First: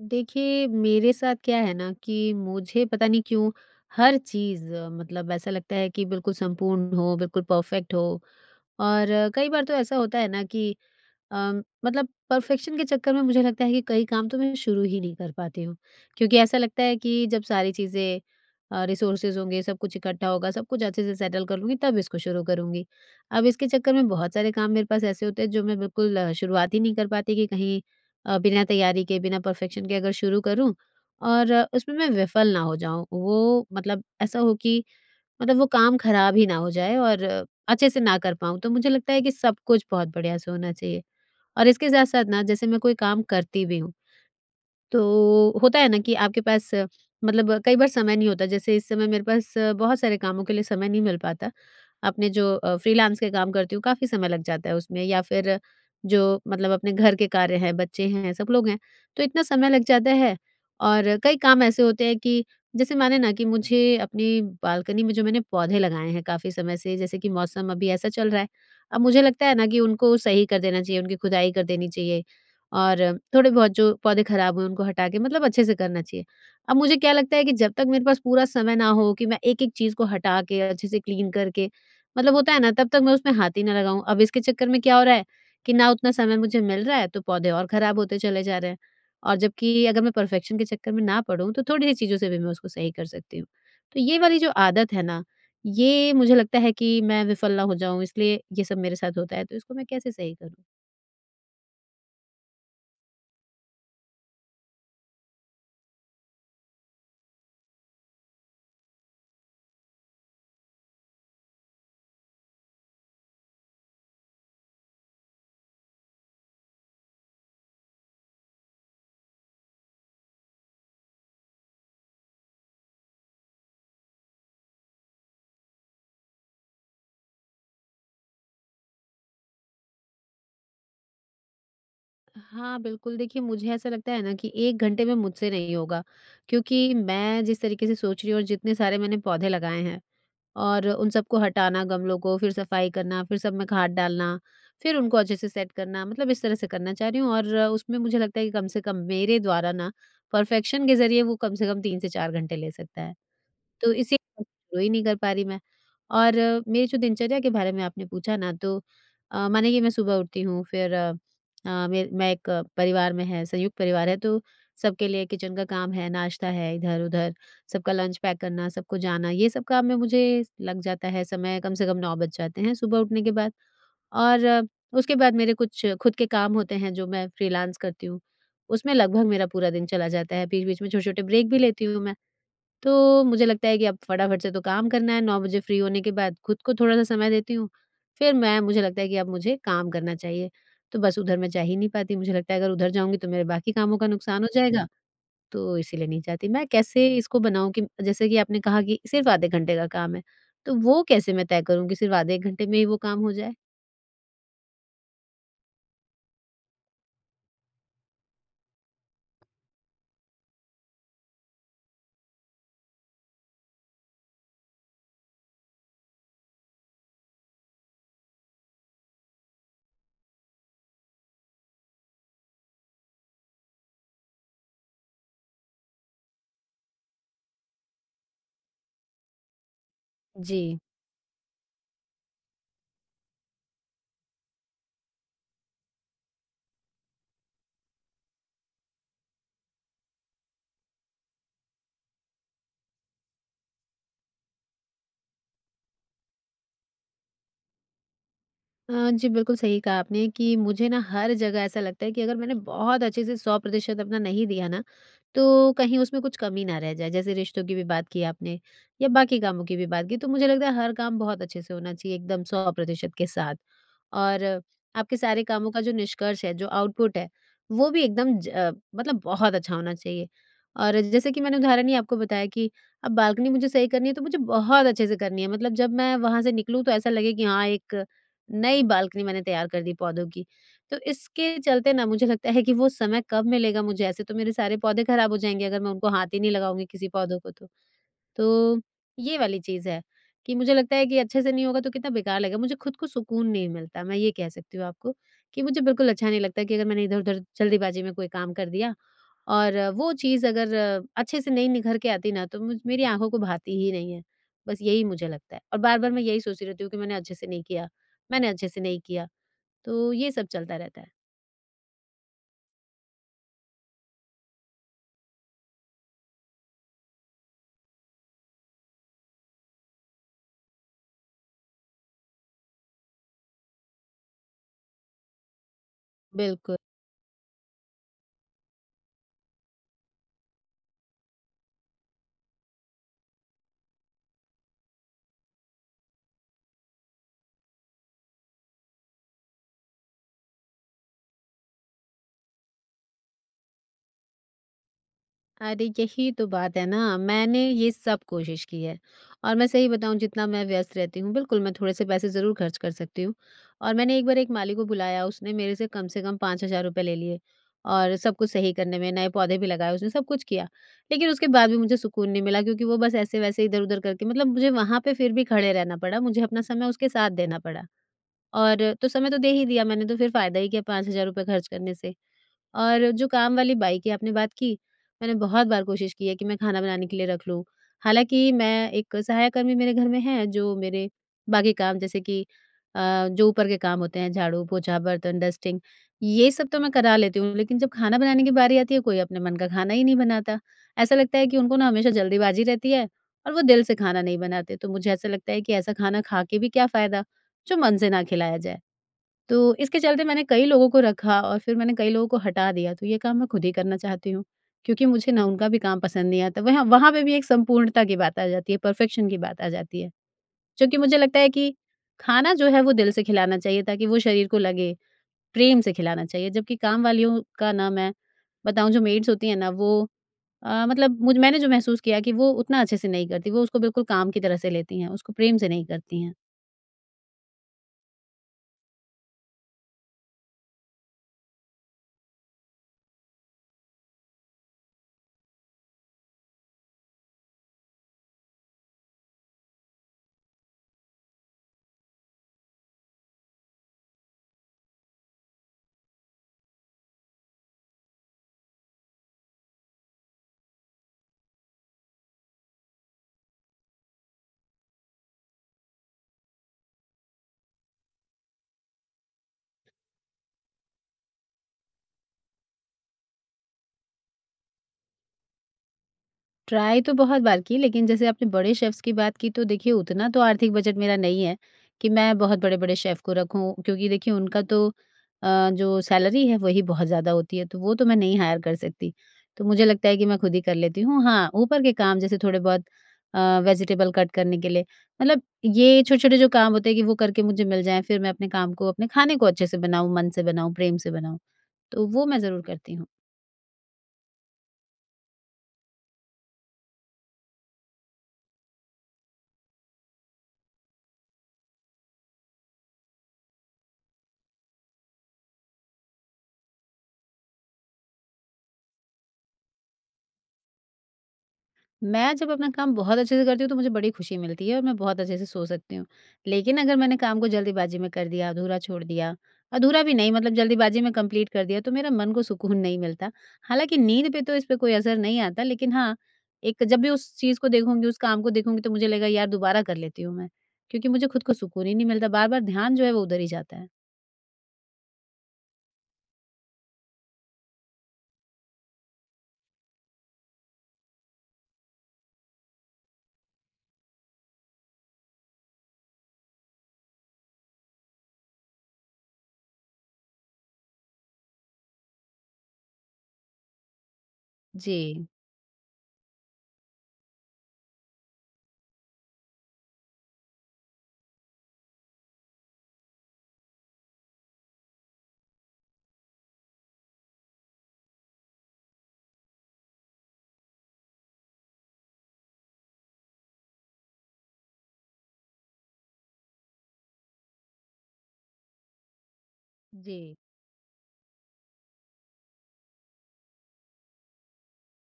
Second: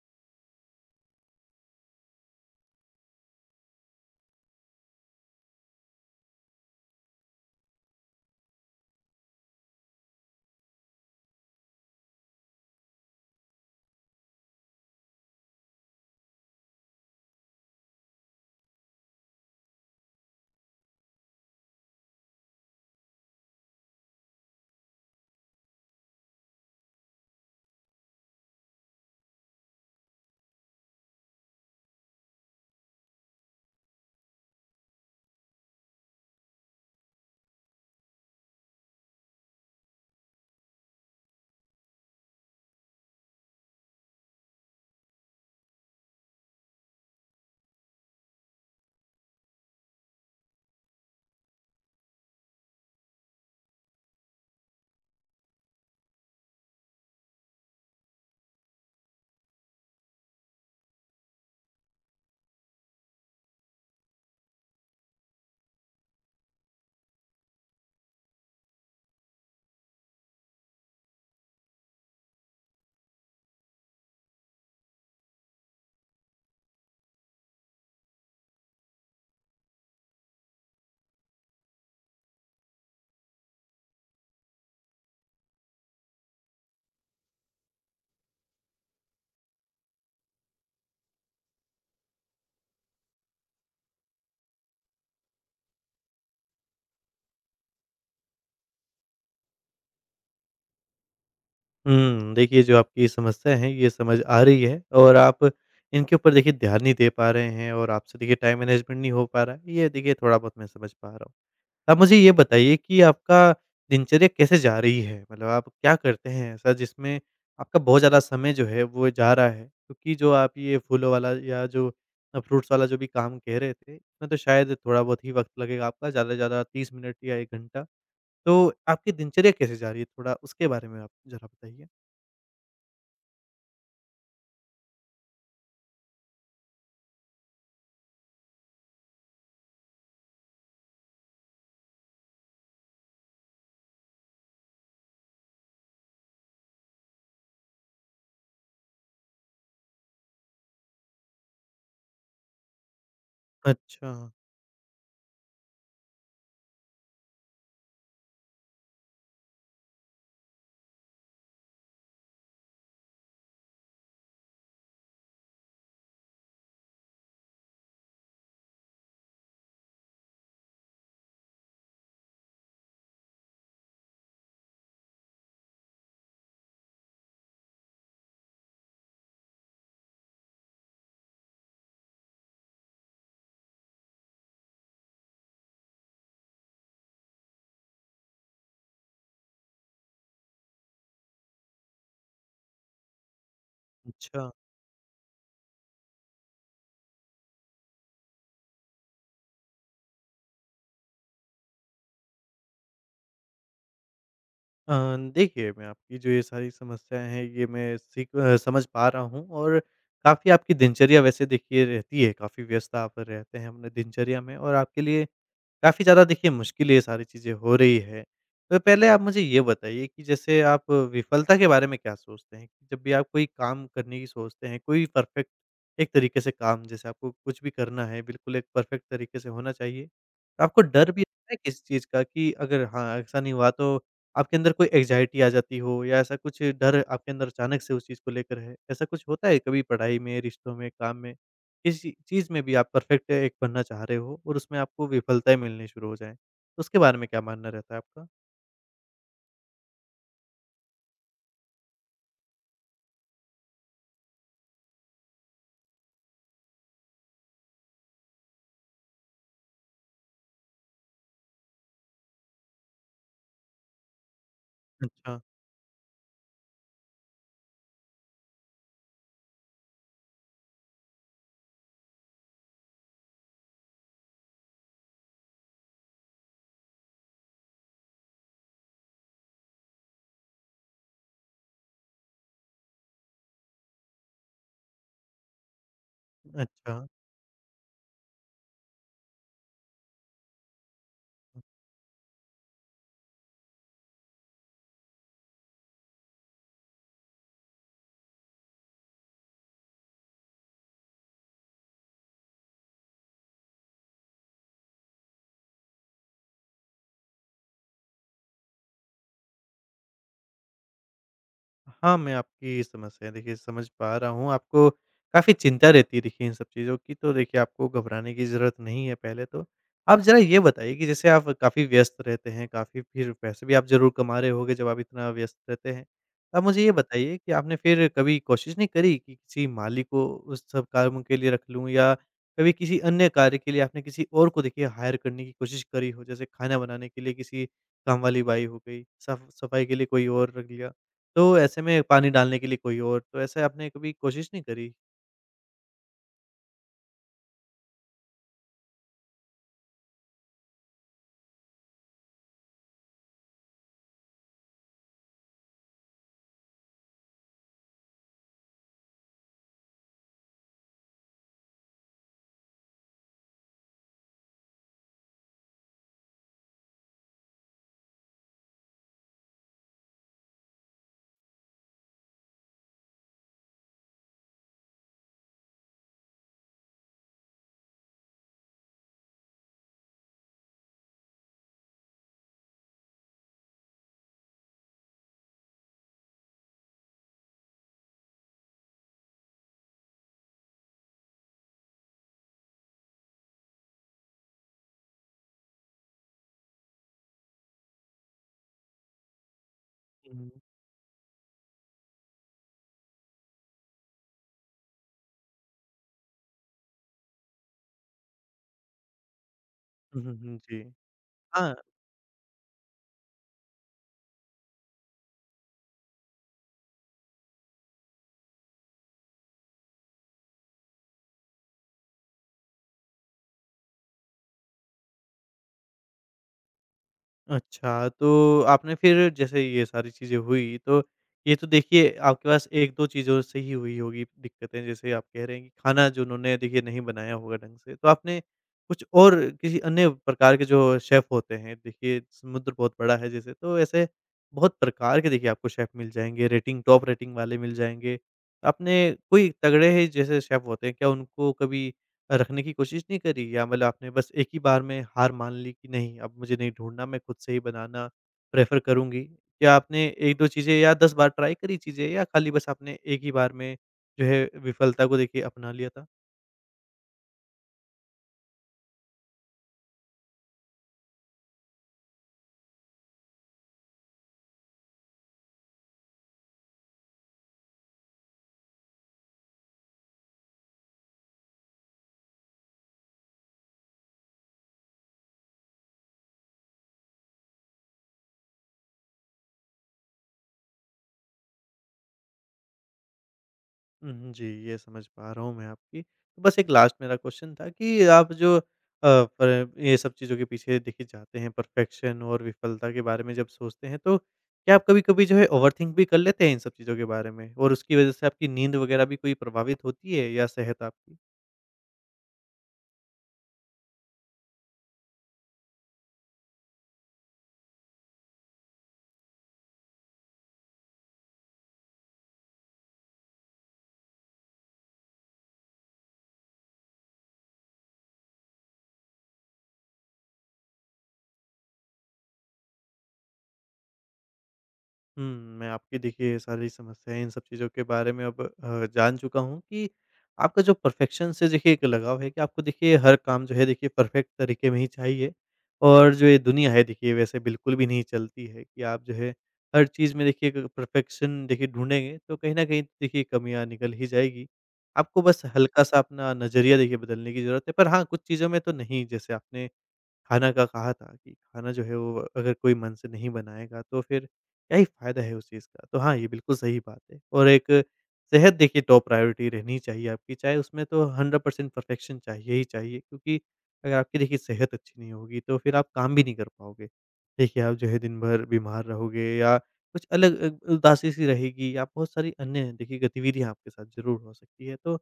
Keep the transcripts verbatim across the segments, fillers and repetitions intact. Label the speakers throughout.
Speaker 1: देखिए, मेरे साथ क्या है ना कि मुझे पता नहीं क्यों हर चीज़ मतलब ऐसा लगता है कि बिल्कुल संपूर्ण हो, बिल्कुल परफेक्ट हो। और अ, कई बार तो ऐसा होता है ना कि अ, मतलब परफेक्शन के चक्कर में मुझे लगता है कि कई काम तो मैं शुरू ही नहीं कर पाती हूँ। क्योंकि ऐसा लगता है कि जब सारी चीज़ें अ, रिसोर्सेज़ होंगे, सब कुछ इकट्ठा होगा, सब कुछ अच्छे से सेटल कर लूँगी तब इसको शुरू करूँगी। अब इसके चक्कर में बहुत सारे काम मेरे पास ऐसे होते हैं जो मैं बिल्कुल अ, शुरुआत ही नहीं कर पाती कि कहीं अ, बिना तैयारी के, बिना परफेक्शन के अगर शुरू करूँ और अ, उसमें मैं विफल ना हो जाऊँ। वो मतलब ऐसा हो कि मतलब वो काम खराब ही ना हो जाए और अ, अच्छे से ना कर पाऊँ। तो मुझे लगता है कि सब कुछ बहुत बढ़िया से होना चाहिए। और इसके साथ-साथ ना जैसे मैं कोई काम करती भी हूँ, तो होता है ना कि आपके पास अ, मतलब अ, कई बार समय नहीं होता। जैसे इस समय मेरे पास अ, बहुत सारे कामों के लिए समय नहीं मिल पाता। अपने जो अ, फ्रीलांस के काम करती हूँ काफ़ी समय लग जाता है उसमें, या फिर जो मतलब अपने घर के कार्य हैं, बच्चे हैं, सब लोग हैं, तो इतना समय लग जाता है। और कई काम ऐसे होते हैं कि जैसे माने ना कि मुझे अपनी बालकनी में जो मैंने पौधे लगाए हैं काफ़ी समय से, जैसे कि मौसम अभी ऐसा चल रहा है, अब मुझे लगता है ना कि उनको सही कर देना चाहिए, उनकी खुदाई कर देनी चाहिए। और थोड़े बहुत जो पौधे खराब हुए उनको हटा के मतलब अच्छे से करना चाहिए। अब मुझे क्या लगता है कि जब तक मेरे पास पूरा समय ना हो कि मैं एक-एक चीज़ को हटा के अच्छे से क्लीन करके मतलब होता है ना, तब तक मैं उसमें हाथ ही ना लगाऊँ। अब इसके चक्कर में क्या हो रहा है कि ना उतना समय मुझे मिल रहा है तो पौधे और खराब होते चले जा रहे हैं। और जबकि अगर मैं परफेक्शन के चक्कर में ना पड़ूँ तो थोड़ी-सी चीज़ों से भी मैं उसको सही कर सकती हूँ। तो ये वाली जो आदत है ना, ये मुझे लगता है कि मैं विफल ना हो जाऊँ इसलिए ये सब मेरे साथ होता है, तो इसको मैं कैसे सही करूँ?
Speaker 2: हुँ, देखिए जो आपकी समस्या है ये समझ आ रही है और आप इनके ऊपर देखिए ध्यान नहीं दे पा रहे हैं और आपसे देखिए टाइम मैनेजमेंट नहीं हो पा रहा है, ये देखिए थोड़ा बहुत मैं समझ पा रहा हूँ। आप मुझे ये बताइए कि आपका दिनचर्या कैसे जा रही है? मतलब आप क्या करते हैं ऐसा जिसमें आपका बहुत ज़्यादा समय जो है वो जा रहा है? क्योंकि जो आप ये फूलों वाला या जो अ, फ्रूट्स वाला जो भी काम कह रहे थे, इसमें तो शायद थोड़ा बहुत ही वक़्त लगेगा आपका ज़्यादा से ज़्यादा तीस मिनट या एक घंटा। तो आपकी दिनचर्या कैसे जा रही है? थोड़ा उसके बारे में आप ज़रा बताइए।
Speaker 1: हाँ, बिल्कुल। देखिए, मुझे ऐसा लगता है ना कि एक घंटे में मुझसे नहीं होगा, क्योंकि मैं जिस तरीके से सोच रही हूँ और जितने सारे मैंने पौधे लगाए हैं और उन सबको हटाना गमलों को, फिर सफाई करना, फिर सब में खाद डालना, फिर उनको अच्छे से सेट करना, मतलब इस तरह से करना चाह रही हूँ, और उसमें मुझे लगता है कि कम से कम मेरे द्वारा ना, परफेक्शन के ज़रिए वो कम से कम तीन से चार घंटे ले सकता है। तो
Speaker 2: अच्छा,
Speaker 1: इसी वजह से शुरू ही नहीं कर पा रही मैं। और अ, मेरी जो दिनचर्या के बारे में आपने पूछा ना, तो अ, माने कि मैं सुबह उठती हूँ, फिर अ, अ, मैं मैं एक अ, परिवार में है, संयुक्त परिवार है, तो सबके लिए किचन का काम है, नाश्ता है इधर-उधर, सबका लंच पैक करना, सबको जाना, ये सब काम में मुझे लग जाता है समय, कम से कम नौ बज जाते हैं सुबह उठने के बाद। और अ, उसके बाद मेरे कुछ खुद के काम होते हैं जो मैं फ्रीलांस करती हूँ, उसमें लगभग मेरा पूरा दिन चला जाता है। बीच-बीच में छोटे-छोटे ब्रेक भी लेती हूँ मैं। तो मुझे लगता है कि अब फटाफट से तो काम करना है। नौ बजे फ्री होने के बाद खुद को थोड़ा-सा समय देती हूँ, फिर मैं मुझे लगता है कि अब मुझे काम करना चाहिए। तो बस उधर मैं जा ही नहीं पाती, मुझे लगता है अगर उधर जाऊँगी तो मेरे बाकी कामों का नुकसान हो
Speaker 2: अच्छा।
Speaker 1: जाएगा, तो इसीलिए नहीं चाहती। मैं कैसे इसको बनाऊँ कि जैसे कि आपने कहा कि सिर्फ़ आधे घंटे का काम है, तो वो कैसे मैं तय करूँ कि सिर्फ़ आधे एक घंटे में ही वो काम हो जाए?
Speaker 2: अ, देखिए मैं आपकी जो ये सारी समस्याएँ हैं ये मैं सीख अ, समझ पा रहा हूँ और काफ़ी आपकी दिनचर्या वैसे देखिए रहती है, काफ़ी व्यस्त आप रहते हैं अपने दिनचर्या में और आपके लिए काफ़ी ज़्यादा देखिए मुश्किल ये सारी चीज़ें हो रही है। तो पहले आप मुझे ये बताइए कि जैसे आप विफलता के बारे में क्या सोचते हैं? कि जब भी आप कोई काम करने की सोचते हैं, कोई परफ़ेक्ट एक तरीके से काम जैसे आपको कुछ भी करना है, बिल्कुल एक परफ़ेक्ट तरीके से होना चाहिए। तो
Speaker 1: जी।
Speaker 2: आपको डर भी है किस चीज़ का कि अगर हाँ, ऐसा नहीं हुआ तो आपके अंदर कोई एंग्ज़ायटी आ जाती हो या ऐसा कुछ डर आपके अंदर अचानक से उस चीज़ को लेकर है? ऐसा कुछ होता है कभी पढ़ाई में, रिश्तों में, काम में? किसी चीज़ में भी आप परफेक्ट एक बनना चाह रहे हो और उसमें आपको विफलताएँ मिलनी शुरू हो जाएँ। उसके बारे में क्या मानना रहता है आपका?
Speaker 1: अ, जी, बिल्कुल सही कहा आपने कि मुझे ना हर जगह ऐसा लगता है कि अगर मैंने बहुत अच्छे से सौ प्रतिशत अपना नहीं दिया ना, तो कहीं उसमें कुछ कमी ना रह जाए। जैसे रिश्तों की भी बात की आपने, या बाकी कामों की भी बात की, तो मुझे लगता है हर काम बहुत अच्छे से होना चाहिए एकदम सौ प्रतिशत के साथ। और आपके
Speaker 2: अच्छा,
Speaker 1: सारे कामों का जो निष्कर्ष है, जो आउटपुट है, वो भी एकदम ज अ, मतलब बहुत अच्छा होना चाहिए। और जैसे कि मैंने उदाहरण ही आपको बताया कि अब बालकनी मुझे सही करनी है, तो मुझे बहुत अच्छे से करनी है। मतलब जब मैं वहाँ से निकलूँ तो ऐसा लगे कि हाँ, एक नई बालकनी मैंने तैयार कर दी पौधों की। तो इसके चलते ना मुझे लगता है कि वो समय कब मिलेगा मुझे, ऐसे तो मेरे सारे पौधे खराब हो जाएँगे अगर मैं उनको हाथ ही नहीं लगाऊँगी
Speaker 2: अच्छा।
Speaker 1: किसी पौधों को तो। तो ये वाली चीज़ है कि मुझे लगता है कि अच्छे से नहीं होगा तो कितना बेकार लगेगा। मुझे खुद को सुकून नहीं मिलता। मैं ये कह सकती हूँ आपको कि मुझे बिल्कुल अच्छा नहीं लगता कि अगर मैंने इधर-उधर जल्दीबाजी में कोई काम कर दिया और अ, वो चीज़ अगर अ, अच्छे से नहीं निखर के आती ना, तो मुझ मेरी आँखों को भाती ही नहीं है। बस यही मुझे लगता है, और बार-बार मैं यही सोचती रहती हूँ कि मैंने अच्छे से नहीं किया, मैंने अच्छे से नहीं किया, तो ये सब चलता रहता है।
Speaker 2: हाँ, मैं आपकी समस्या देखिए समझ पा रहा हूँ। आपको काफ़ी चिंता रहती है देखिए इन सब चीज़ों की, तो देखिए आपको घबराने की ज़रूरत नहीं है पहले तो। आप ज़रा ये बताइए कि जैसे आप काफ़ी व्यस्त रहते हैं, काफ़ी फिर पैसे भी आप ज़रूर कमा रहे होंगे जब आप इतना व्यस्त रहते हैं। तो आप
Speaker 1: बिल्कुल।
Speaker 2: मुझे ये बताइए कि आपने फिर कभी कोशिश नहीं करी कि किसी माली को उस सब कामों के लिए रख लूँ या कभी किसी अन्य कार्य के लिए आपने किसी और को देखिए हायर करने की कोशिश करी हो? जैसे खाना बनाने के लिए किसी कामवाली बाई हो गई, साफ़ सफ़ाई के लिए कोई और रख लिया। तो ऐसे में पानी डालने के लिए कोई और, तो ऐसे आपने कभी कोशिश नहीं करी?
Speaker 1: अरे यही तो बात है ना, मैंने ये सब कोशिश की है। और मैं सही बताऊँ, जितना मैं व्यस्त रहती हूँ, बिल्कुल मैं थोड़े से पैसे ज़रूर खर्च कर सकती हूँ। और मैंने एक बार एक माली को बुलाया, उसने मेरे से कम से कम पाँच हज़ार रुपए ले लिए और सब कुछ सही करने में, नए पौधे भी लगाए उसने, सब कुछ किया। लेकिन उसके बाद भी मुझे सुकून नहीं मिला, क्योंकि वो बस ऐसे-वैसे इधर-उधर करके मतलब मुझे वहाँ पे फिर भी खड़े रहना पड़ा, मुझे अपना समय उसके साथ देना पड़ा, और तो समय तो दे ही दिया मैंने, तो फिर फ़ायदा ही क्या पाँच हज़ार रुपए खर्च करने से। और जो काम वाली बाई की आपने बात की, मैंने बहुत बार कोशिश की है कि मैं खाना बनाने के लिए रख लूँ। हालाँकि मैं एक सहायक कर्मी मेरे घर में है जो मेरे बाकी काम, जैसे कि अ, जो ऊपर के काम होते हैं झाड़ू, पोछा, बर्तन, डस्टिंग, ये सब तो मैं करा लेती हूँ, लेकिन जब खाना बनाने की बारी आती है कोई अपने मन का खाना ही नहीं बनाता। ऐसा लगता है कि उनको ना हमेशा जल्दीबाजी रहती है और वो दिल से खाना नहीं बनाते, तो मुझे ऐसा लगता है कि ऐसा खाना खा के भी क्या फ़ायदा, जो मन से ना खिलाया जाए। तो इसके चलते
Speaker 2: हुँ,
Speaker 1: मैंने
Speaker 2: हुँ।
Speaker 1: कई लोगों को रखा और फिर मैंने कई लोगों को हटा दिया, तो ये काम मैं खुद ही करना चाहती हूँ, क्योंकि मुझे ना उनका भी काम पसंद नहीं आता। वहाँ वहाँ पे भी एक संपूर्णता की बात आ जाती है, परफ़ेक्शन की बात आ जाती है,
Speaker 2: हुँ, हुँ, हुँ। जी।
Speaker 1: जो कि मुझे लगता है कि
Speaker 2: हाँ।
Speaker 1: खाना जो है वो दिल से खिलाना चाहिए ताकि वो शरीर को लगे, प्रेम से खिलाना चाहिए। जबकि काम वालियों का, ना मैं बताऊँ, जो मेड्स होती हैं ना, वो अ, मतलब मुझ मैंने जो महसूस किया कि वो उतना अच्छे से नहीं करती, वो उसको बिल्कुल काम की तरह से लेती हैं, उसको प्रेम से नहीं करती हैं।
Speaker 2: अच्छा, तो आपने फिर जैसे ये सारी चीज़ें हुई, तो ये तो देखिए आपके पास एक दो चीज़ों से ही हुई होगी दिक्कतें, जैसे आप कह रहे हैं कि खाना जो उन्होंने देखिए नहीं बनाया होगा ढंग से। तो आपने कुछ और किसी अन्य प्रकार के जो शेफ़ होते हैं, देखिए समुद्र बहुत बड़ा है जैसे, तो ऐसे बहुत प्रकार के देखिए आपको शेफ़ मिल जाएँगे, रेटिंग टॉप रेटिंग वाले मिल जाएँगे। आपने कोई तगड़े ही जैसे शेफ़ होते हैं, क्या उनको कभी रखने की कोशिश नहीं करी या मतलब आपने बस एक ही बार में हार मान ली कि नहीं अब मुझे नहीं ढूँढना मैं खुद से ही बनाना प्रेफ़र करूँगी? क्या आपने एक दो चीज़ें या दस बार ट्राई करी चीज़ें या खाली बस आपने एक ही बार में जो है विफलता को देखिए अपना लिया था?
Speaker 1: ट्राई तो बहुत बार की, लेकिन जैसे आपने बड़े शेफ़्स की बात की, तो देखिए उतना तो आर्थिक बजट मेरा नहीं है कि मैं बहुत बड़े-बड़े शेफ़ को रखूँ, क्योंकि देखिए उनका तो अ, जो सैलरी है वही बहुत ज़्यादा होती है, तो वो तो मैं नहीं हायर कर सकती। तो मुझे लगता है कि मैं खुद ही कर लेती हूँ। हाँ, ऊपर के काम जैसे थोड़े बहुत अ, वेजिटेबल कट करने के लिए, मतलब ये छोटे-छोटे जो काम होते हैं कि वो करके मुझे मिल जाएँ, फिर मैं अपने काम को, अपने खाने को अच्छे से बनाऊँ, मन से बनाऊँ, प्रेम से बनाऊँ, तो वो मैं ज़रूर करती हूँ।
Speaker 2: हुँ, हुँ। जी, ये समझ पा रहा हूँ मैं आपकी। तो बस एक लास्ट मेरा क्वेश्चन था कि आप जो अ, प ये सब चीज़ों के पीछे देखिए जाते हैं परफेक्शन और विफलता के बारे में जब सोचते हैं तो क्या आप कभी-कभी जो है ओवरथिंक भी कर लेते हैं इन सब चीज़ों के बारे में? और उसकी वज़ह से आपकी नींद वग़ैरह भी कोई प्रभावित होती है या सेहत आपकी?
Speaker 1: मैं जब अपना काम बहुत अच्छे से करती हूँ तो मुझे बड़ी खुशी मिलती है और मैं बहुत अच्छे से सो सकती हूँ। लेकिन अगर मैंने काम को जल्दीबाजी में कर दिया, अधूरा छोड़ दिया, अधूरा भी नहीं, मतलब जल्दीबाजी में कंप्लीट कर दिया, तो मेरा मन को सुकून नहीं मिलता। हालाँकि नींद पे तो इस पे कोई असर नहीं आता, लेकिन हाँ, एक जब भी उस चीज़ को देखूँगी, उस काम को देखूँगी तो मुझे लगेगा यार दोबारा कर लेती हूँ मैं, क्योंकि मुझे खुद को सुकून ही नहीं मिलता, बार-बार ध्यान जो है वो उधर ही जाता है।
Speaker 2: हुँ, मैं आपकी देखिए ये सारी समस्याएँ इन सब चीज़ों के बारे में अब अ, जान चुका हूँ कि आपका जो परफ़ेक्शन से देखिए एक लगाव है कि आपको देखिए हर काम जो है देखिए परफ़ेक्ट तरीके में ही चाहिए और जो ये दुनिया है देखिए वैसे बिल्कुल भी नहीं चलती है कि आप जो है हर चीज़ में देखिए एक परफ़ेक्शन देखिए ढूँढेंगे तो कहीं न कहीं देखिए कमियाँ निकल ही जाएगी। आपको
Speaker 1: जी।
Speaker 2: बस हल्का-सा अपना नज़रिया देखिए बदलने की ज़रूरत है। पर हाँ, कुछ चीज़ों में तो नहीं जैसे आपने खाना का कहा था कि खाना जो है वो अगर कोई मन से नहीं बनाएगा तो फिर क्या ही फ़ायदा है उस चीज़ का। तो हाँ, ये बिल्कुल सही बात है और एक सेहत देखिए टॉप प्रायोरिटी रहनी चाहिए आपकी, चाहे उसमें तो हंड्रेड परसेंट परफेक्शन चाहिए ही चाहिए क्योंकि अगर आपकी देखिए सेहत अच्छी नहीं होगी तो फिर आप काम भी नहीं कर पाओगे। देखिए आप जो है दिन भर बीमार रहोगे या कुछ
Speaker 1: जी।
Speaker 2: अलग अ, उदासी-सी रहेगी या बहुत सारी अन्य देखिए गतिविधियाँ आपके साथ ज़रूर हो सकती है। तो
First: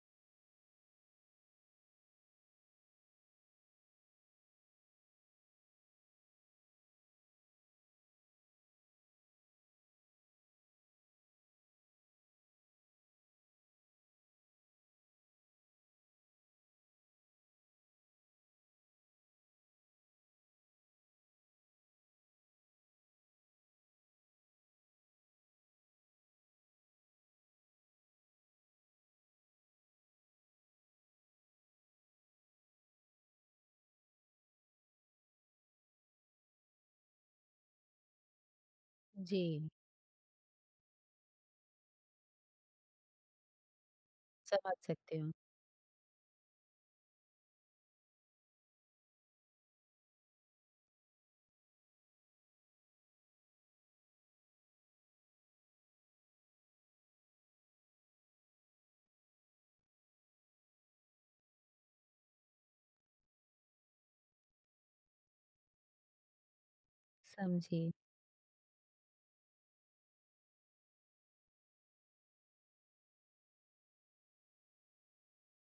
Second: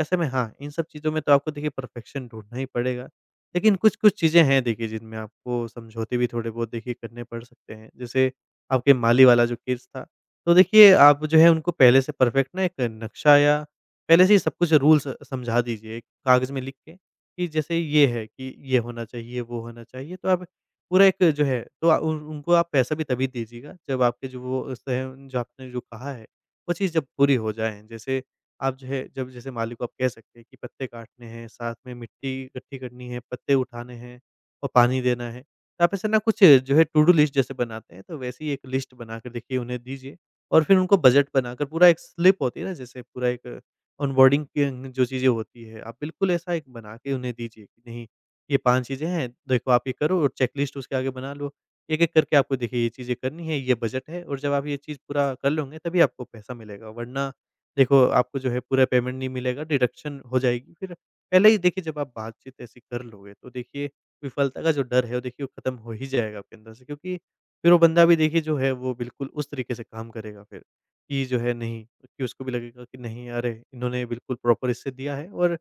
Speaker 2: ऐसे में हाँ, इन सब चीज़ों में तो आपको देखिए परफेक्शन ढूँढना ही पड़ेगा। लेकिन कुछ-कुछ चीज़ें हैं देखिए जिनमें आपको समझौते भी थोड़े बहुत देखिए करने पड़ सकते हैं। जैसे आपके माली वाला जो केस था, तो देखिए आप जो है उनको पहले से परफेक्ट ना एक नक्शा या पहले से ही सब कुछ रूल्स समझा दीजिए कागज़ में लिख के कि जैसे ये है कि ये होना चाहिए, वो होना चाहिए। तो आप पूरा एक जो है तो अ, उन उनको आप पैसा भी तभी दीजिएगा जब आपके जो वो उस तरह- जो आपने जो कहा है, वो चीज़ जब पूरी हो जाए। जैसे आप जो है जब जैसे माली को आप कह सकते हैं कि पत्ते काटने हैं, साथ में मिट्टी इकट्ठी करनी है, पत्ते उठाने हैं और पानी देना है। तो आप ऐसे ना कुछ जो है टू-डू लिस्ट जैसे बनाते हैं, तो वैसी ही एक लिस्ट बनाकर देखिए
Speaker 1: जी,
Speaker 2: उन्हें दीजिए और फिर उनको बजट बनाकर पूरा एक स्लिप होती है ना जैसे पूरा एक ऑनबोर्डिंग
Speaker 1: समझ
Speaker 2: की जो
Speaker 1: सकती
Speaker 2: चीज़ें
Speaker 1: हूँ।
Speaker 2: होती है, आप बिल्कुल ऐसा एक बना के उन्हें दीजिए कि नहीं ये पाँच चीज़ें हैं, देखो आप ये करो और चेकलिस्ट उसके आगे बना लो। एक-एक करके आपको देखिए ये चीज़ें करनी है, ये बजट है और जब आप ये चीज़ पूरा कर लोगे तभी आपको पैसा मिलेगा, वरना देखो, आपको जो है पूरा पेमेंट नहीं मिलेगा, डिडक्शन हो जाएगी। फिर पहले ही देखिए जब आप बातचीत ऐसी कर लोगे, तो देखिए विफलता का जो डर है, वो देखिए वो खत्म हो ही जाएगा आपके अंदर से। क्योंकि फिर वो
Speaker 1: समझी।
Speaker 2: बंदा भी देखिए जो है वो बिल्कुल उस तरीके से काम करेगा फिर, कि जो है नहीं कि उसको भी लगेगा कि नहीं अरे! इन्होंने बिल्कुल प्रॉपर इससे दिया है और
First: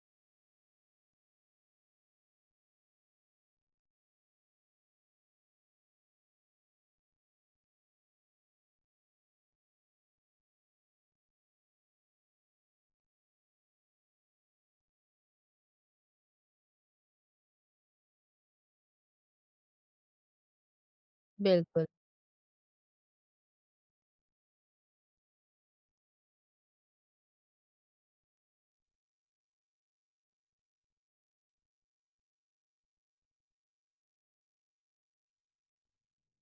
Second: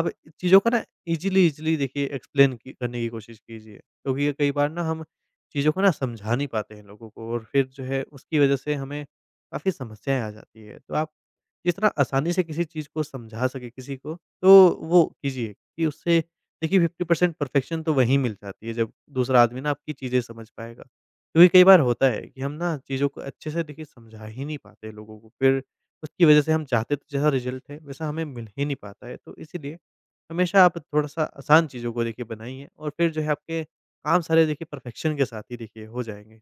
Speaker 2: आप चीज़ों को ना ईज़िली ईज़िली देखिए एक्सप्लेन की करने की कोशिश कीजिए। क्योंकि कई बार ना हम चीज़ों को ना समझा नहीं पाते हैं लोगों को और फिर जो है उसकी वजह से हमें काफ़ी समस्याएँ आ जाती है। तो आप जिस तरह आसानी से किसी चीज़ को समझा सके किसी को, तो वो कीजिए कि उससे देखिए फिफ्टी परसेंट परफ़ेक्शन तो वहीं मिल जाती है जब दूसरा आदमी ना आपकी चीज़ें समझ पाएगा। क्योंकि कई बार
Speaker 1: बिल्कुल।
Speaker 2: होता है कि हम ना चीज़ों को अच्छे से देखिए समझा ही नहीं पाते लोगों को, फिर उसकी वज़ह से हम चाहते तो जैसा रिज़ल्ट है, वैसा हमें मिल ही नहीं पाता है। तो इसीलिए हमेशा आप थोड़ा-सा आसान चीज़ों को देखिए बनाइए और फिर जो है आपके काम सारे देखिए परफ़ेक्शन के साथ ही देखिए हो जाएँगे।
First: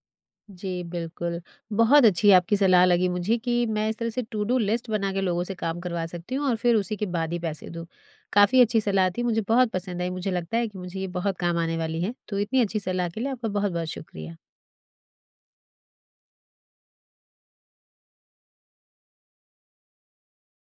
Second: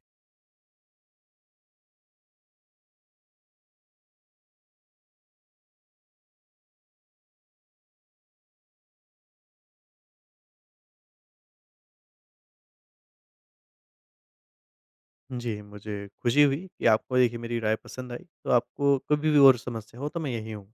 Speaker 1: जी, बिल्कुल। बहुत अच्छी आपकी सलाह लगी मुझे कि मैं इस तरह से टू डू लिस्ट बना के लोगों से काम करवा सकती हूँ और फिर उसी के बाद ही पैसे दूँ। काफ़ी अच्छी सलाह थी, मुझे बहुत पसंद आई, मुझे लगता है कि मुझे ये बहुत काम आने वाली है। तो इतनी अच्छी सलाह के लिए आपका बहुत-बहुत शुक्रिया।
Speaker 2: जी, मुझे खुशी हुई कि आपको देखिए मेरी राय पसंद आई। तो आपको कभी भी और समस्या हो तो मैं यहीं हूँ।